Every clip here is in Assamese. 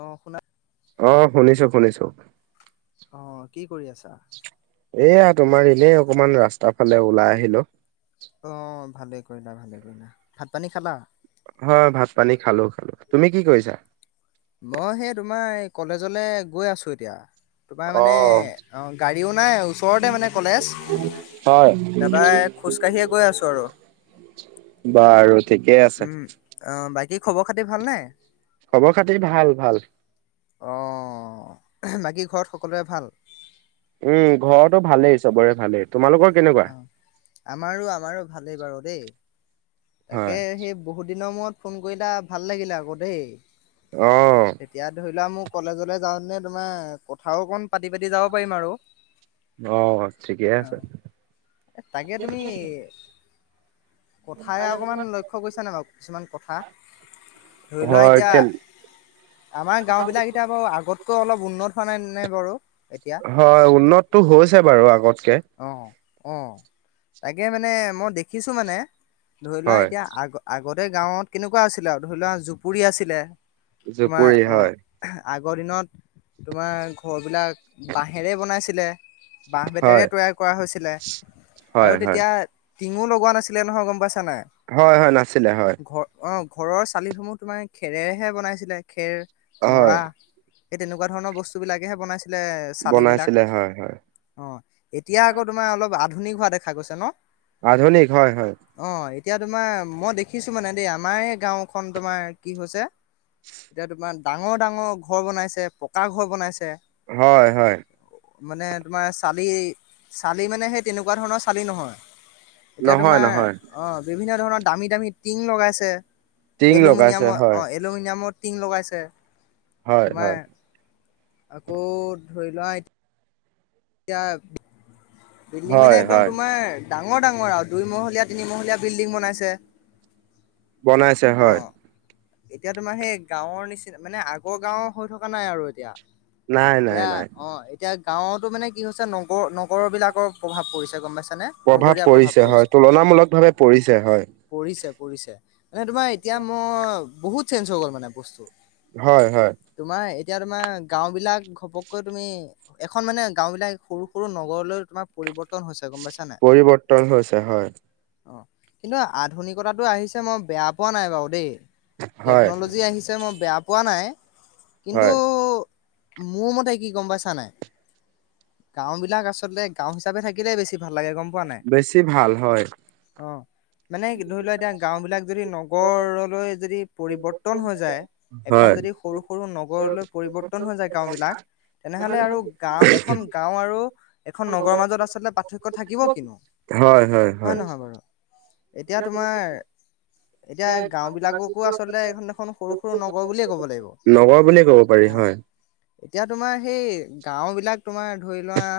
অ শুনা, আহ শুনিছো শুনিছো। অ কি কৰি আছা? এয়া তোমাৰ এনেই অকমান ৰাস্তাৰ ফালে ওলাই আহিলোঁ। অ ভালে ভাত পানী খালা? হয় ভাত পানী খালো খালো তুমি কি কৰিছা মই সেই তোমাৰ, কলেজলে গৈ আছোঁ এতিয়া। তোমাৰ অ মানে অ গাড়ীও নাই, ওচৰতে মানে কলেজ হয় তাপাই খোজ কাঢ়ি [unintelligible] গৈ আছোঁ আৰু বাৰু ঠিকেই আছে উম অ বাই কি খবৰ খাতি ভালনে? খবৰ খাতি ভাল ভাল অ, বাকী ঘৰত সকলোৰে ভাল? উম ঘৰটো ভালেই চবৰে ভালেই। তোমালোকৰ কেনেকুৱা অ আমাৰো আমাৰো ভালেই বাৰু দেই। তাকে হয় সেই বহুত দিনৰ মূৰত ফোন কৰিলা ভাল লাগিলে আকৌ দেই। অ এতিয়া ধৰি লোৱা মোক। কলেজলে যাওঁতে তোমাৰ কথাও অকণ পাতি পাতি যাব পাৰিম আৰু। অ ঠিকে অ আছে। তাকে, তুমি কথাই অকণমান লক্ষ্য কৰিছা নাই বাৰু কিছুমান কথা। ধৰি লোৱা হয় এতিয়া কে আমাৰ গাঁওবিলাক এতিয়া বাৰু আগত। আগতকৈ অলপ উন্নত হোৱা নাইনে বাৰু? এতিয়া হয়, উন্নতটো হৈছে বাৰু আগতকে। অ অ', তাকে, মানে মই দেখিছোঁ, মানে ধৰি লোৱা হয় এতিয়া আগ-আগ আগতে গাঁৱত কেনেকুৱা আছিলে আৰু ধৰি লোৱা জুপুৰি আছিলে। তোমাৰ জুপুৰী অ হয়। আগৰ দিনত তোমাৰ ঘৰবিলাক বাঁহেৰেই বনাইছিলে। বাঁহ, বেতেৰে হয় তৈয়াৰ কৰা হৈছিলে আৰু হয় হয় তেতিয়া। টিঙো লগোৱা নাছিলে নহয়, গম পাইছ হয়, হয়, নাছিলে হয়। অ ঘৰৰ চালিসমূহ তোমাৰ খেৰেহে বনাইছিলে, খেৰ, নৰা। হয় এই তেনেকুৱা ধৰণৰ বস্তুবিলাকেহে বনাই আছিলে চালিবিলাক বনাইছিলে হয় হয় অ', এতিয়া আকৌ তোমাৰ অলপ আধুনিক হোৱা দেখা গৈছে ন? আধুনিক হয়, হয়। অ এতিয়া তোমাৰ মই দেখিছোঁ মানে দেই, আমাৰ এই গাঁওখন তোমাৰ কি হৈছে? এতিয়া তোমাৰ ডাঙৰ ডাঙৰ ঘৰ বনাইছে পকা ঘৰ বনাইছে। হয়, হয়। মানে তোমাৰ চালি, চালি মানে সেই তেনেকুৱা ধৰণৰ চালি নহয়। এতিয়া নহয় তোমাৰ নহয় অ, বিভিন্ন ধৰণৰ দামী দামী টিং লগাইছে। টিং লগাইছে এলুমিনিয়াম হয় অ', এলুমিনিয়ামৰ টিং লগাইছে। হয়, তোমাৰ হয়। আকৌ, ধৰি লোৱা এ এতিয়া বিল্ডিং মানে হয় একদম হয় তোমাৰ ডাঙৰ, ডাঙৰ আৰু দুইমহলীয়া, তিনিমহলীয়া বিল্ডিং বনাইছে। বনাইছে অ হয় এতিয়া তোমাৰ সেই গাঁৱৰ নিচিনা মানে আগৰ গাঁওৰ হৈ থকা নাই আৰু এতিয়া নাই নাই এতিয়া নাই অ এতিয়া গাঁৱতো মানে কি হৈছে নগৰ নগৰ বিলাক প্ৰভাৱ পৰিছে গম পাইছা। প্ৰভাৱ পৰিছে হয় তুলনামূলক ভাৱে পৰিছে হয় পৰিছে পৰিছে মানে তোমাৰ এতিয়া মোৰ বহুত চেঞ্জ হৈ গ'ল মানে বস্তু হয়, হয়। তোমাৰ এতিয়া তোমাৰ গাঁও বিলাক ঘপককৈ তুমি এখন মানে গাও বিলাক সৰু সৰু নগৰলৈ তোমাৰ পৰিৱৰ্তন হৈছে গম পাইছা নাই পৰিৱৰ্তন হৈছে হয় অ কিন্তু আধুনিকতাটো আহিছে মই বেয়া পোৱা নাই বাৰু দেই হয় টেকন'লজি আহিছে মই বেয়া পোৱা নাই কিন্তু হয় মোৰ মতে কি গম পাইছা নাই, গাও বিলাক আচলতে গাঁও হিচাপে থাকিলে বেছি ভাল লাগে গম পোৱা নাই বেছি ভাল হয় অ মানে ধৰি লোৱা এতিয়া গাও বিলাক যদি নগৰলৈ যদি পৰিৱৰ্তন হৈ যায় এখন হয় যদি সৰু সৰু নগৰলৈ পৰিৱৰ্তন হৈ যায় গাও বিলাক তেনেহলে আৰু গাও এখন গাও আৰু খন নগৰৰ মাজত আচলতে পাৰ্থক্য থাকিব কিনো হয় নহয় বাৰু এতিয়া তোমাৰ এতিয়া গাও বিলাককো আচলতে এইখন দেখন সৰু সৰু নগৰ বুলিয়ে কব নগৰ বুলিয়ে ক'ব পাৰি লাগিব অ হয়। এতিয়া তোমাৰ সেই গাও বিলাক তোমাৰ ধৰি লোৱা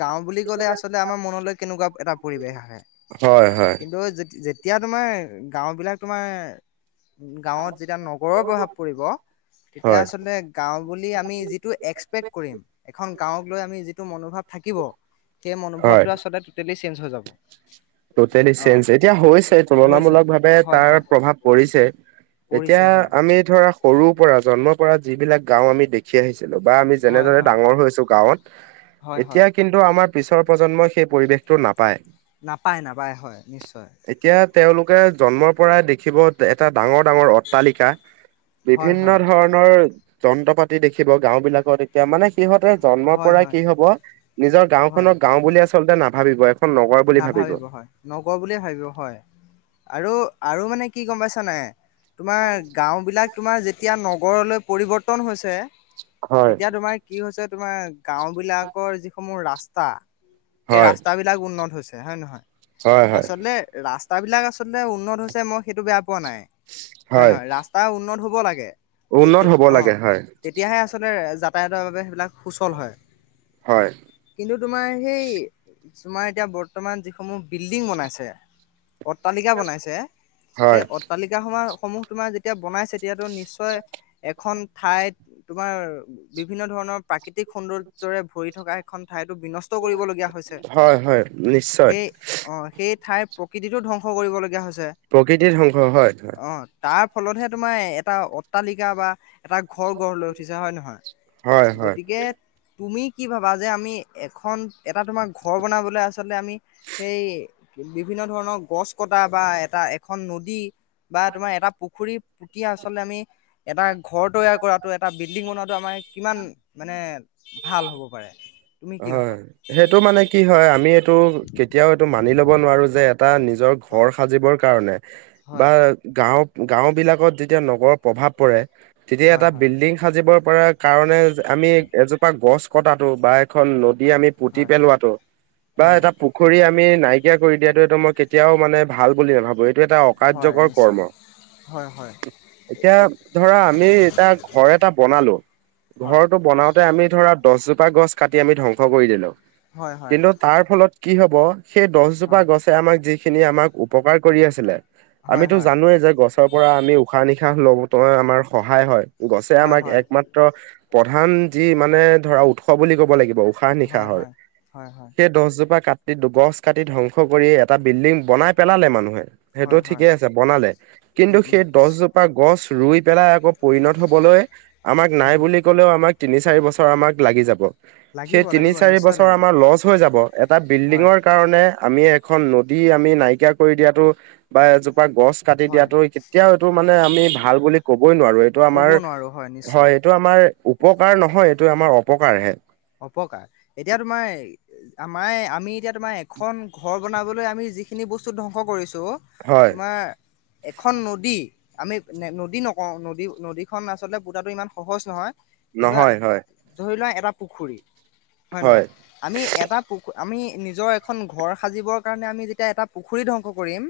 গাও বুলি ক'লে আচলতে আমাৰ মনলৈ কেনেকুৱা এটা পৰিৱেশ আহে হয় হয় কিন্তু তেতিয়া তোমাৰ গাঁওবিলাক তোমাৰ গাঁৱত যেতিয়া নগৰৰ প্ৰভাৱ পৰিব। তেতিয়া হয় আচল গাওঁ বুলি আমি যিটো এক্সপেক কৰিম এখন গাওক লৈ আমি যিটো মনোভাৱ থাকিব সেই মনোভাৱটো আচলতে টটেলি চেঞ্জ হৈ যাব টোটেলি অ চেঞ্জ এতিয়া হৈছে হৈছে তুলনামূলক ভাৱে হয় তাৰ হয় প্ৰভাৱ পৰিছে এতিয়া পৰিছে হয় আমি ধৰা সৰু পৰা জন্মৰ পৰা যিবিলাক গাওঁ আমি দেখি আহিছো বা আমি হয় যেনেদৰে হয় ডাঙৰ হৈছো হয় গাঁৱত হয় এতিয়া কিন্তু আমাৰ পিছৰ প্ৰজন্মই সেই পৰিৱেশটো নাপায় নাপায় নাপায় হয় নিশ্চয় এতিয়া তেওঁলোকে জন্মৰ পৰাই দেখিব এটা ডাঙৰ ডাঙৰ অট্টালিকা হয় হয় বিভিন্ন ধৰণৰ যন্ত্ৰ পাতি দেখিব গাওঁ বিলাকত এতিয়া মানে সিহতে জন্মৰ হয় পৰাই হয় কি হব নিজৰ গাওঁ হয় খনৰ গাওঁ বুলি আচলতে নাভাবিব খন নগৰ বুলি ভাবিব নগওঁ বুলিয়ে ভাবি হয় আৰু আৰু মানে কি গম পাইছা নাই তোমাৰ গাঁও বিলাক তোমাৰ যেতিয়া নগৰলৈ পৰিৱৰ্তন হৈছে হয়। তেতিয়া তোমাৰ কি হৈছে তোমাৰ গাওঁ বিলাকৰ যিসমূহ ৰাস্তা সেই হয় ৰাস্তাবিলাক উন্নত হৈছে হয় ন নহয় হয় হয় আচলতে ৰাস্ ৰাস্তাবিলাক আচলতে উন্নত হৈছে মই সেইটো বেয়া পোৱা নাই হয় নহয় ৰাস্তা উন্নত হ'ব লাগে তে উন্নত হ'ব অ লাগে হয় তেতিয়াহে আচলতে যাতায়তৰ বাবে সেইবিলাক সুচল হয় হয় কিন্তু তোমাৰ সেই তোমাৰ এতিয়া বৰ্তমান যিসমূহ বিল্ডিং বনাইছে অট্টালিকা বনাইছে সেই হয় অট্টালিকাসমা সমূহ তোমাৰ যেতিয়া বনাইছে তেতিয়াতো নিশ্চয় এখন ঠাইত তোমাৰ বিভিন্ন ধৰণৰ প্ৰাকৃতি তিক সৌন্দৰ্যৰে ভৰি থকা এখন ঠাইতো বিনষ্ট কৰিবলগীয়া হৈছে হয় হয় নিশ্চয় সেই অ সেই ঠাইৰ প্ৰকৃতিটো ধ্বংস কৰিবলগীয়া হৈছ ছে প্ৰকৃতিৰ ধ্বংস হয় হয় অ তাৰ ফলতহে তোমাৰ এটা অট্টালিকা বা এটা ঘৰ গঢ় লৈ উঠিছে হয় নহয় হয় হয় গতিকে তুমি কি ভাবা যে আমি এখন এটা তোমাৰ ঘৰ বনাবলৈ আছ আচতে আমি সেই বিভিন্ন ধৰণৰ গছ কটা বা এটা এখন নদী বা তোমাৰ এটা পুখুৰী পুতি আচলতে আমি এটা ঘৰ তৈয়াৰ কৰাতো এটা বিল্ডিং বনোৱাতো আমাৰ কিমান মানে ভাল হ'ব পাৰে? তুমি কি হয়, ভাবা? সেইটো মানে কি হয় আমি এইটো কেতিয়াও এইটো মানি ল'ব নোৱাৰো যে এটা নিজৰ ঘৰ হয় সাজিবৰ কাৰণে বা হয় গাঁও গাঁওবিলাকত যেতিয়া নগৰৰ প্ৰভাৱ পৰে তেতিয়া হয় এটা হয় বিল্ডিং সাজিব পৰাৰ কাৰণে আমি এজোপা গছ কটাটো বা এখন নদী আমি পুতি হয় পেলোৱাটো বা হয় এটা পুখুৰী আমি নাই কৰি দিয়াটো এইটো মই কেতিয়াও মানে ভাল বুলি নেভাবো, এইটো এটা হয় অকাৰ্যকৰ কৰ্ম। নিশ্চয় হয় হয় এতিয়া ধৰা আমি এতিয়া ঘৰ এটা বনালো। হয় ঘৰটো বনাওঁতে আমি ধৰা দছজোপা গছ কাটি আমি ধ্বংস কৰি দিলো, হয় হয় কিন্তু তাৰ ফলত কি হ'ব সেই দহজোপা হয় গছে আমাক যিখিনি আমাক উপকাৰ কৰি আছিলে। হয় আমিতো হয় জানোৱেই যে গছৰ পৰা আমি উশাহ নিশাহ লওঁ ত আমাৰ সহায় হয় গছে হয় আমাক হয় একমাত্ৰ প্ৰধান যি মানে ধৰা উৎস বুলি ক'ব লাগিব উশাহ হয় নিশাহৰ, হয় হয় হয় সেই দছজোপা কাটি গছ কাটি ধ্বংস কৰি এটা বিল্ডিং বনাই পেলালে মানুহে সেইটো হয় হয় ঠিকে আছে বনালে কিন্তু উম উম সেই দছজোপা গছ ৰুই পেলাই আকৌ পৰিণত হবলৈ আমাক নাই উম, বুলি কলেও আমাক তিনি চাৰি বছৰ আমাক লাগি যাব। লাগিব সেই তিনি লাগিব চাৰি নিশ্চয় বছৰ লাগিব আমাৰ লছ হৈ যাব এটা হয় বিল্ডিঙৰ কাৰণে আমি এক এখন নদী আমি নাইকিয়া কৰি দিয়াতো বা এজো বা গছ কাটি হয় দিয়াটো কেতিয়াও এইটো মানে আমি ভাল বুলি বই নোৱাৰো এইটো ক'ব আমাৰ নোৱাৰো নিশ্চয় হয় এইটো আমাৰ উপকাৰ নহয় এইটো আমাৰ অপকাৰহে। অপকাৰ এতিয়া তোমাৰ আমাৰ আমি এতিয়া তোমাৰ এখন ঘৰ বনাবলৈ আমি যিখিনি বস্তু ধংস কৰিছো হয়, তোমাৰ এখন নদী আমি নদী নকওঁ নদী নদীখন আচলতে পুতাটো ইমান সহজ নহয় কিন্তু নহয় হয়, ধৰি লোৱা এটা পুখুৰী, হয় নহয়? আমি এটা পুখ আমি নিজৰ এখন ঘৰ সাজিবৰ কাৰণে আমি যেতিয়া এটা পুখুৰী ধ্বংস কৰিম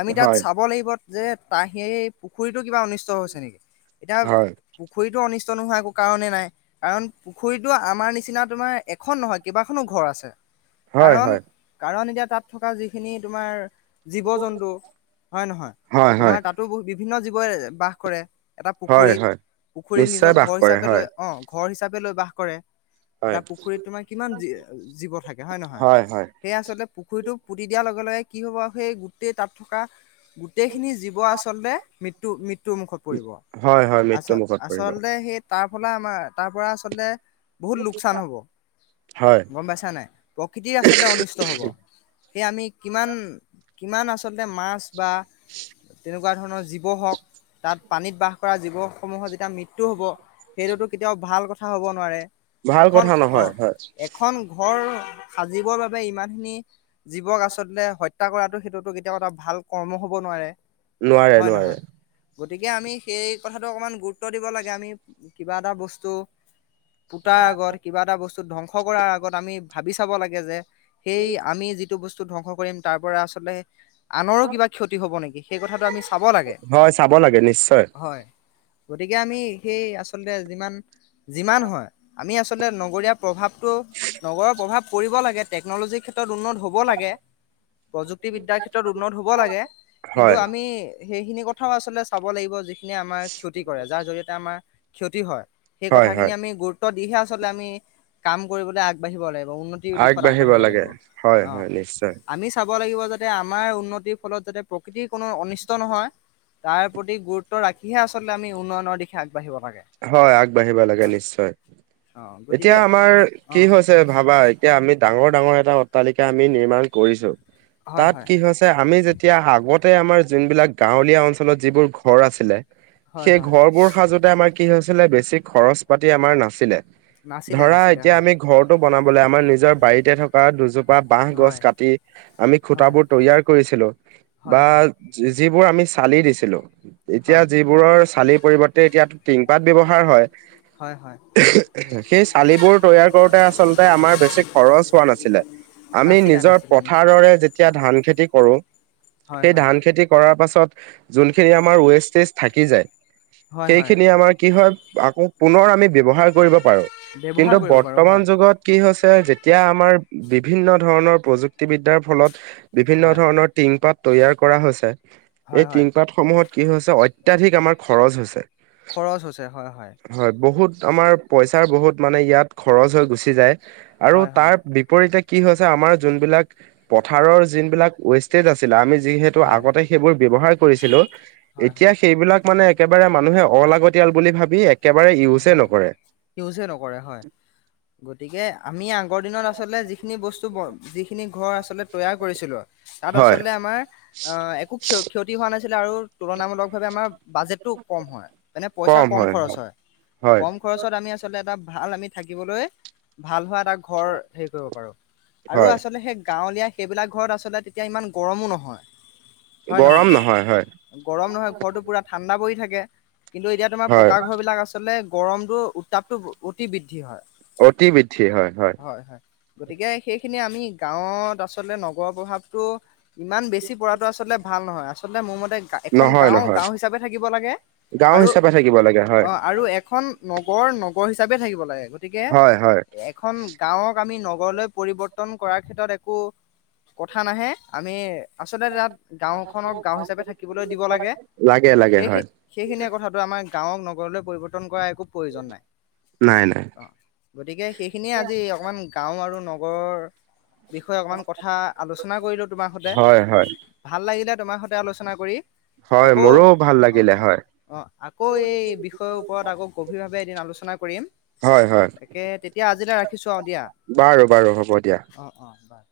আমি তাত হয়। চাব লাগিব যে তা সেই পুখুৰীটো কিবা অনিষ্ট হৈছে নেকি। এটা হয় পুখুৰী টো অনিষ্ট নোহোৱা একো কাৰণেই নাই, কাৰণ পুখুৰীতো আমাৰ নিচিনা তোমাৰ এখন নহয় কেইবাখনো ঘৰ আছে। হয় কাৰণ হয় কাৰণ এতিয়া তাত থকা যিখিনি তোমাৰ জীৱ জন্তু হয় নহয়, হয় হয় তোমাৰ তাতো বিভিন্ন জীৱই বাস কৰে। এটা হয় পুখুৰীক হয় পুখুৰীক নিজৰ নিশ্চয় বাস ঘৰ কৰে হিচাপে হয় লৈ অ ঘৰ হিচাপে লৈ বাস কৰে হয় এটা পুখুৰীত তোমাৰ কিমান জীৱ থাকে হয় নহয় সেইয়া আচলতে পুখুৰীটো পুতি দিয়াৰ লগে লগে কি হ'ব সেই গোটেই তাত থকা গোটেইখিনি জীৱ আচলতে মৃত্যু মৃত্যুৰ মুখত পৰিব। হয় হয় আচ মৃত্যু মুখত পৰিব আচলতে সেই তাৰ ফল আমাৰ তাৰপৰা আচলতে বহুত লোকচান হ'ব, হয় গ'ম পাইছানে নাই প্ৰকৃতি আচলতে অনিষ্ট হ'ব। সেই আমি কিমান কিমান আচলতে মাছ বা তেনেকুৱা ধৰণৰ জীৱ হওঁক তাত পানীত বাস কৰা জীৱসমূহৰ যেতিয়া মৃত্যু হ'ব। সেইটোতো কেতিয়াওঁ ভাল কথা হ'ব নোৱাৰে। ভাল এখন কথা নহয় অ' হয় এখন ঘৰ সাজিবৰ বাবে ইমান খিনি জীৱক আচলতে সত্ হত্যা কৰাটো সেইটোতো কেতিয়াও এটা ভাল কৰ্ম হ'ব নোৱাৰে। নোৱাৰে, হয় নোৱাৰে। নহয় গতিকে, আমি সেই কথাটো অকমান গুৰুত্ব দিব লাগে, আমি কিবা এটা বস্তু পোতাৰ আগত কিবা এটা বস্তু ধ্বংস কৰাৰ আগত, আমি ভাবি চাব লাগে যে সেই আমি যিটো বস্তু ধ্বংস কৰিম তাৰ পৰা আচলতে আনৰো কিবা ক্ষতি হ'ব নেকি সেই কথাটো আমি চাব লাগে হয় চাব লাগে নিশ্চয় হয়। গতিকে, আমি সেই আচলতে যিমান যিমান হয়। আমি আচলতে নগৰীয়া প্ৰভাৱটো নগৰৰ প্ৰভাৱ পৰিব লাগে টেকন'লজিৰ ক্ষেত্ৰত ক্ষেত্ৰত উন্নত হ'ব লাগে প্ৰযুক্তিবিদ্যাৰ ক্ষেত্ৰত উন্নত হ'ব লাগে কিন্তু হয় আমি সেইখিনি কথাও আচলতে চাব লাগিব যিখিনি আমাৰ ক্ষতি কৰে, যাৰ জৰিয়তে আমাৰ ক্ষতি হয়। সেই হয় কথাখিনি হয় আমি গুৰুত্ব দিহে, আচলতে আমি কাম কৰিবলৈ আগবাঢ়িব লাগিব। উন্নতিৰ দিশত আগবাঢ়িব লাগে হয় হয় নিশ্চয় ভাবিব লাগিব যাতে আমাৰ উন্নতিৰ ফলত যাতে প্ৰকৃতিৰ কোনো অনিষ্ট নহয়। তাৰ প্ৰতি গুৰুত্ব ৰাখিহে আচলতে আমি উন্নয়নৰ দিশে আগ হয়, আগবাঢ়িব লাগে নিশ্চয়। অ এতিয়া, গতিকে আমাৰ অ কি হৈছে ভাবা, এতিয়া আমি ডাঙৰ ডাঙৰ এটা অট্টালিকা আমি নিৰ্মান কৰিছোঁ। হয় তাত হয় কি হৈছে আমি যেতিয়া আগতে আমাৰ যোনবিলাক গাঁৱলীয়া অঞ্চলত যিবোৰ ঘৰ আছিলে। হয় সেই হয় ঘৰবোৰ সাজতে আমাক আছিলে। বেছি খৰচ পাতি আমাৰ নাছিলে। ন ধৰা এতিয়া আমি ঘৰটো বনাবলে আমাৰ নিজৰ বাৰীতে থকা দুজোপা বাহ হয় গছ কাটি আমি হয় খুটাবোৰ তৈয়াৰ কৰিছিলো হয় বা হয় যিবোৰ আমি চালি দিছিলো এতিয়া হয় যিবোৰৰ চালিৰ পৰিবৰ্তে এতিয়া টিংপাত ব্যৱহাৰ হয় হয় হয় সেই চালিবোৰ তৈয়াৰ কৰোতে আচলতে আমাৰ বেছি খৰচ হোৱা নাছিলে আমি নাছিলে নিজৰ নাছিলে নিশ্চয় পথাৰৰে যেতিয়া ধান খেতি কৰো হয় সেই হয় ধান খেতি কৰাৰ পাছত ত যোনখিনি আমাৰ ৱেষ্টেজ থাকি যায় হয় হয় খিনি আমাৰ কি হয় আকৌ পুনৰ আমি ব্যৱহাৰ কৰিব পাৰো ব্যৱহাৰ কিন্তু কৰিব পাৰো হয় বৰ্তমান যুগত কি হৈছে এতিয়া আমাৰ বিভিন্ন ধৰণৰ প্ৰযুক্তিবিদ্যাৰ ফলত বিভিন্ন হয় ধৰণৰ টিংপাত তৈয়াৰ কৰা হৈছে হয় এই হয় টিনপাত সমূহত কি হৈছে অত্যাধিক আমাৰ খৰচ হৈছে। হয় বহুত আমাৰ পইচাৰ বহুত মানে ইয়াত খৰচ হৈ গুচি যায় আৰু হয় হয় তাৰ বিপৰীতে কি হৈছে আমাৰ যোনবিলাক পথাৰৰ যোনিবিলাক ৱেষ্টেজ আছিলে আমি যিহেতু হয় আগতে সেইবোৰ ব্যৱহাৰ কৰিছিলো। হয় এতিয়া হয় সেইবিলাক মানে একেবাৰে মানুহে অলাগতিয়াল বুলি ভাবি একেবাৰে ইউজেই হয় নকৰে। ইউজে নকৰে হয় গতিকে আমি আগ আগৰ দিনত আচলতে যিখিনি বস্তু যিখিনি ঘৰ আচলতে তৈয়াৰ কৰিছিলোঁ তাত হয় আচলতে আমাৰ আহ একো ক্ষ ক্ষতি হোৱা নাছিলে আৰু তুলনামূলকভাৱে আমাৰ বাজেটটো কম হয়। এনে পইচা কম খৰচ হয় হয় কম খৰচত আমি আচলতে এটা ভাল আমি থাকিবলৈ ভাল হোৱা এটা ঘৰ হেৰি কৰিব পাৰোঁ আৰু হয় আচলতে সেই গাঁৱলীয়া সেইবিলাক ঘৰত আচলতে তেতিয়া ইমান গৰমো নহয় হয় গৰম নহয় হয় গৰম নহয় ঘৰটো পুৰা ঠাণ্ডা পৰি থাকে। কিন্তু এতিয়া তোমাৰ হয় পকা ঘৰ বিলাক আচলতে গৰমতটো উত্তাপটো অতি বৃদ্ধি হয়। অতি বৃদ্ধি হয় হয় গতিকে সেইখিনি আমি গাঁৱত আচলতে নগৰৰ প্ৰভাৱটো ইমান বেছি পৰাটো আচলতে ভাল নহয় আচলতে মোৰ মতে এখন নহয় গাওঁ নহয় গাওঁ হিচাপে থাকিব লাগে গাঁও আৰু হিচাপে থাকিব লাগে অ হয় আৰু এখন নগৰ ন ৰ হিচাপে থাকিব লাগে গতিকে হয় হয় এখন গাঁওক আমি নগৰলৈ পৰিৱৰ্তন কৰাৰ ক্ষেত্ৰত একো কথা নাহে আমি আচলতে তাত গাও খনক গাঁও হিচাপে থাকিবলৈ দিব লাগে লাগে লাগে সেই হয় সেইখিনিয়ে কথাটো আমাৰ গাঁৱক নগৰলৈ পৰিৱৰ্তন কৰা একো প্ৰয়োজন নাই। অ গতিকে সেইখিনিয়ে আজি অকমান গাও আৰু নগৰৰ বিষয়ে অকণমান কথা আলোচনা কৰিলোঁ তোমাৰ সৈতে হয় হয় ভাল লাগিলে তোমাৰ সৈতে আলোচনা কৰি। হয় আকৌ মোৰো ভাল অ লাগিলে হয়। অ আকৌ এই বিষয়ৰ ওপৰত আকৌ গভীৰভাৱে এদিন আলোচনা কৰিম হয় হয় তাকে তেতিয়া আজিলৈ ৰাখি বাৰু বাৰু হ'ব দিয়া। অঁ বাৰ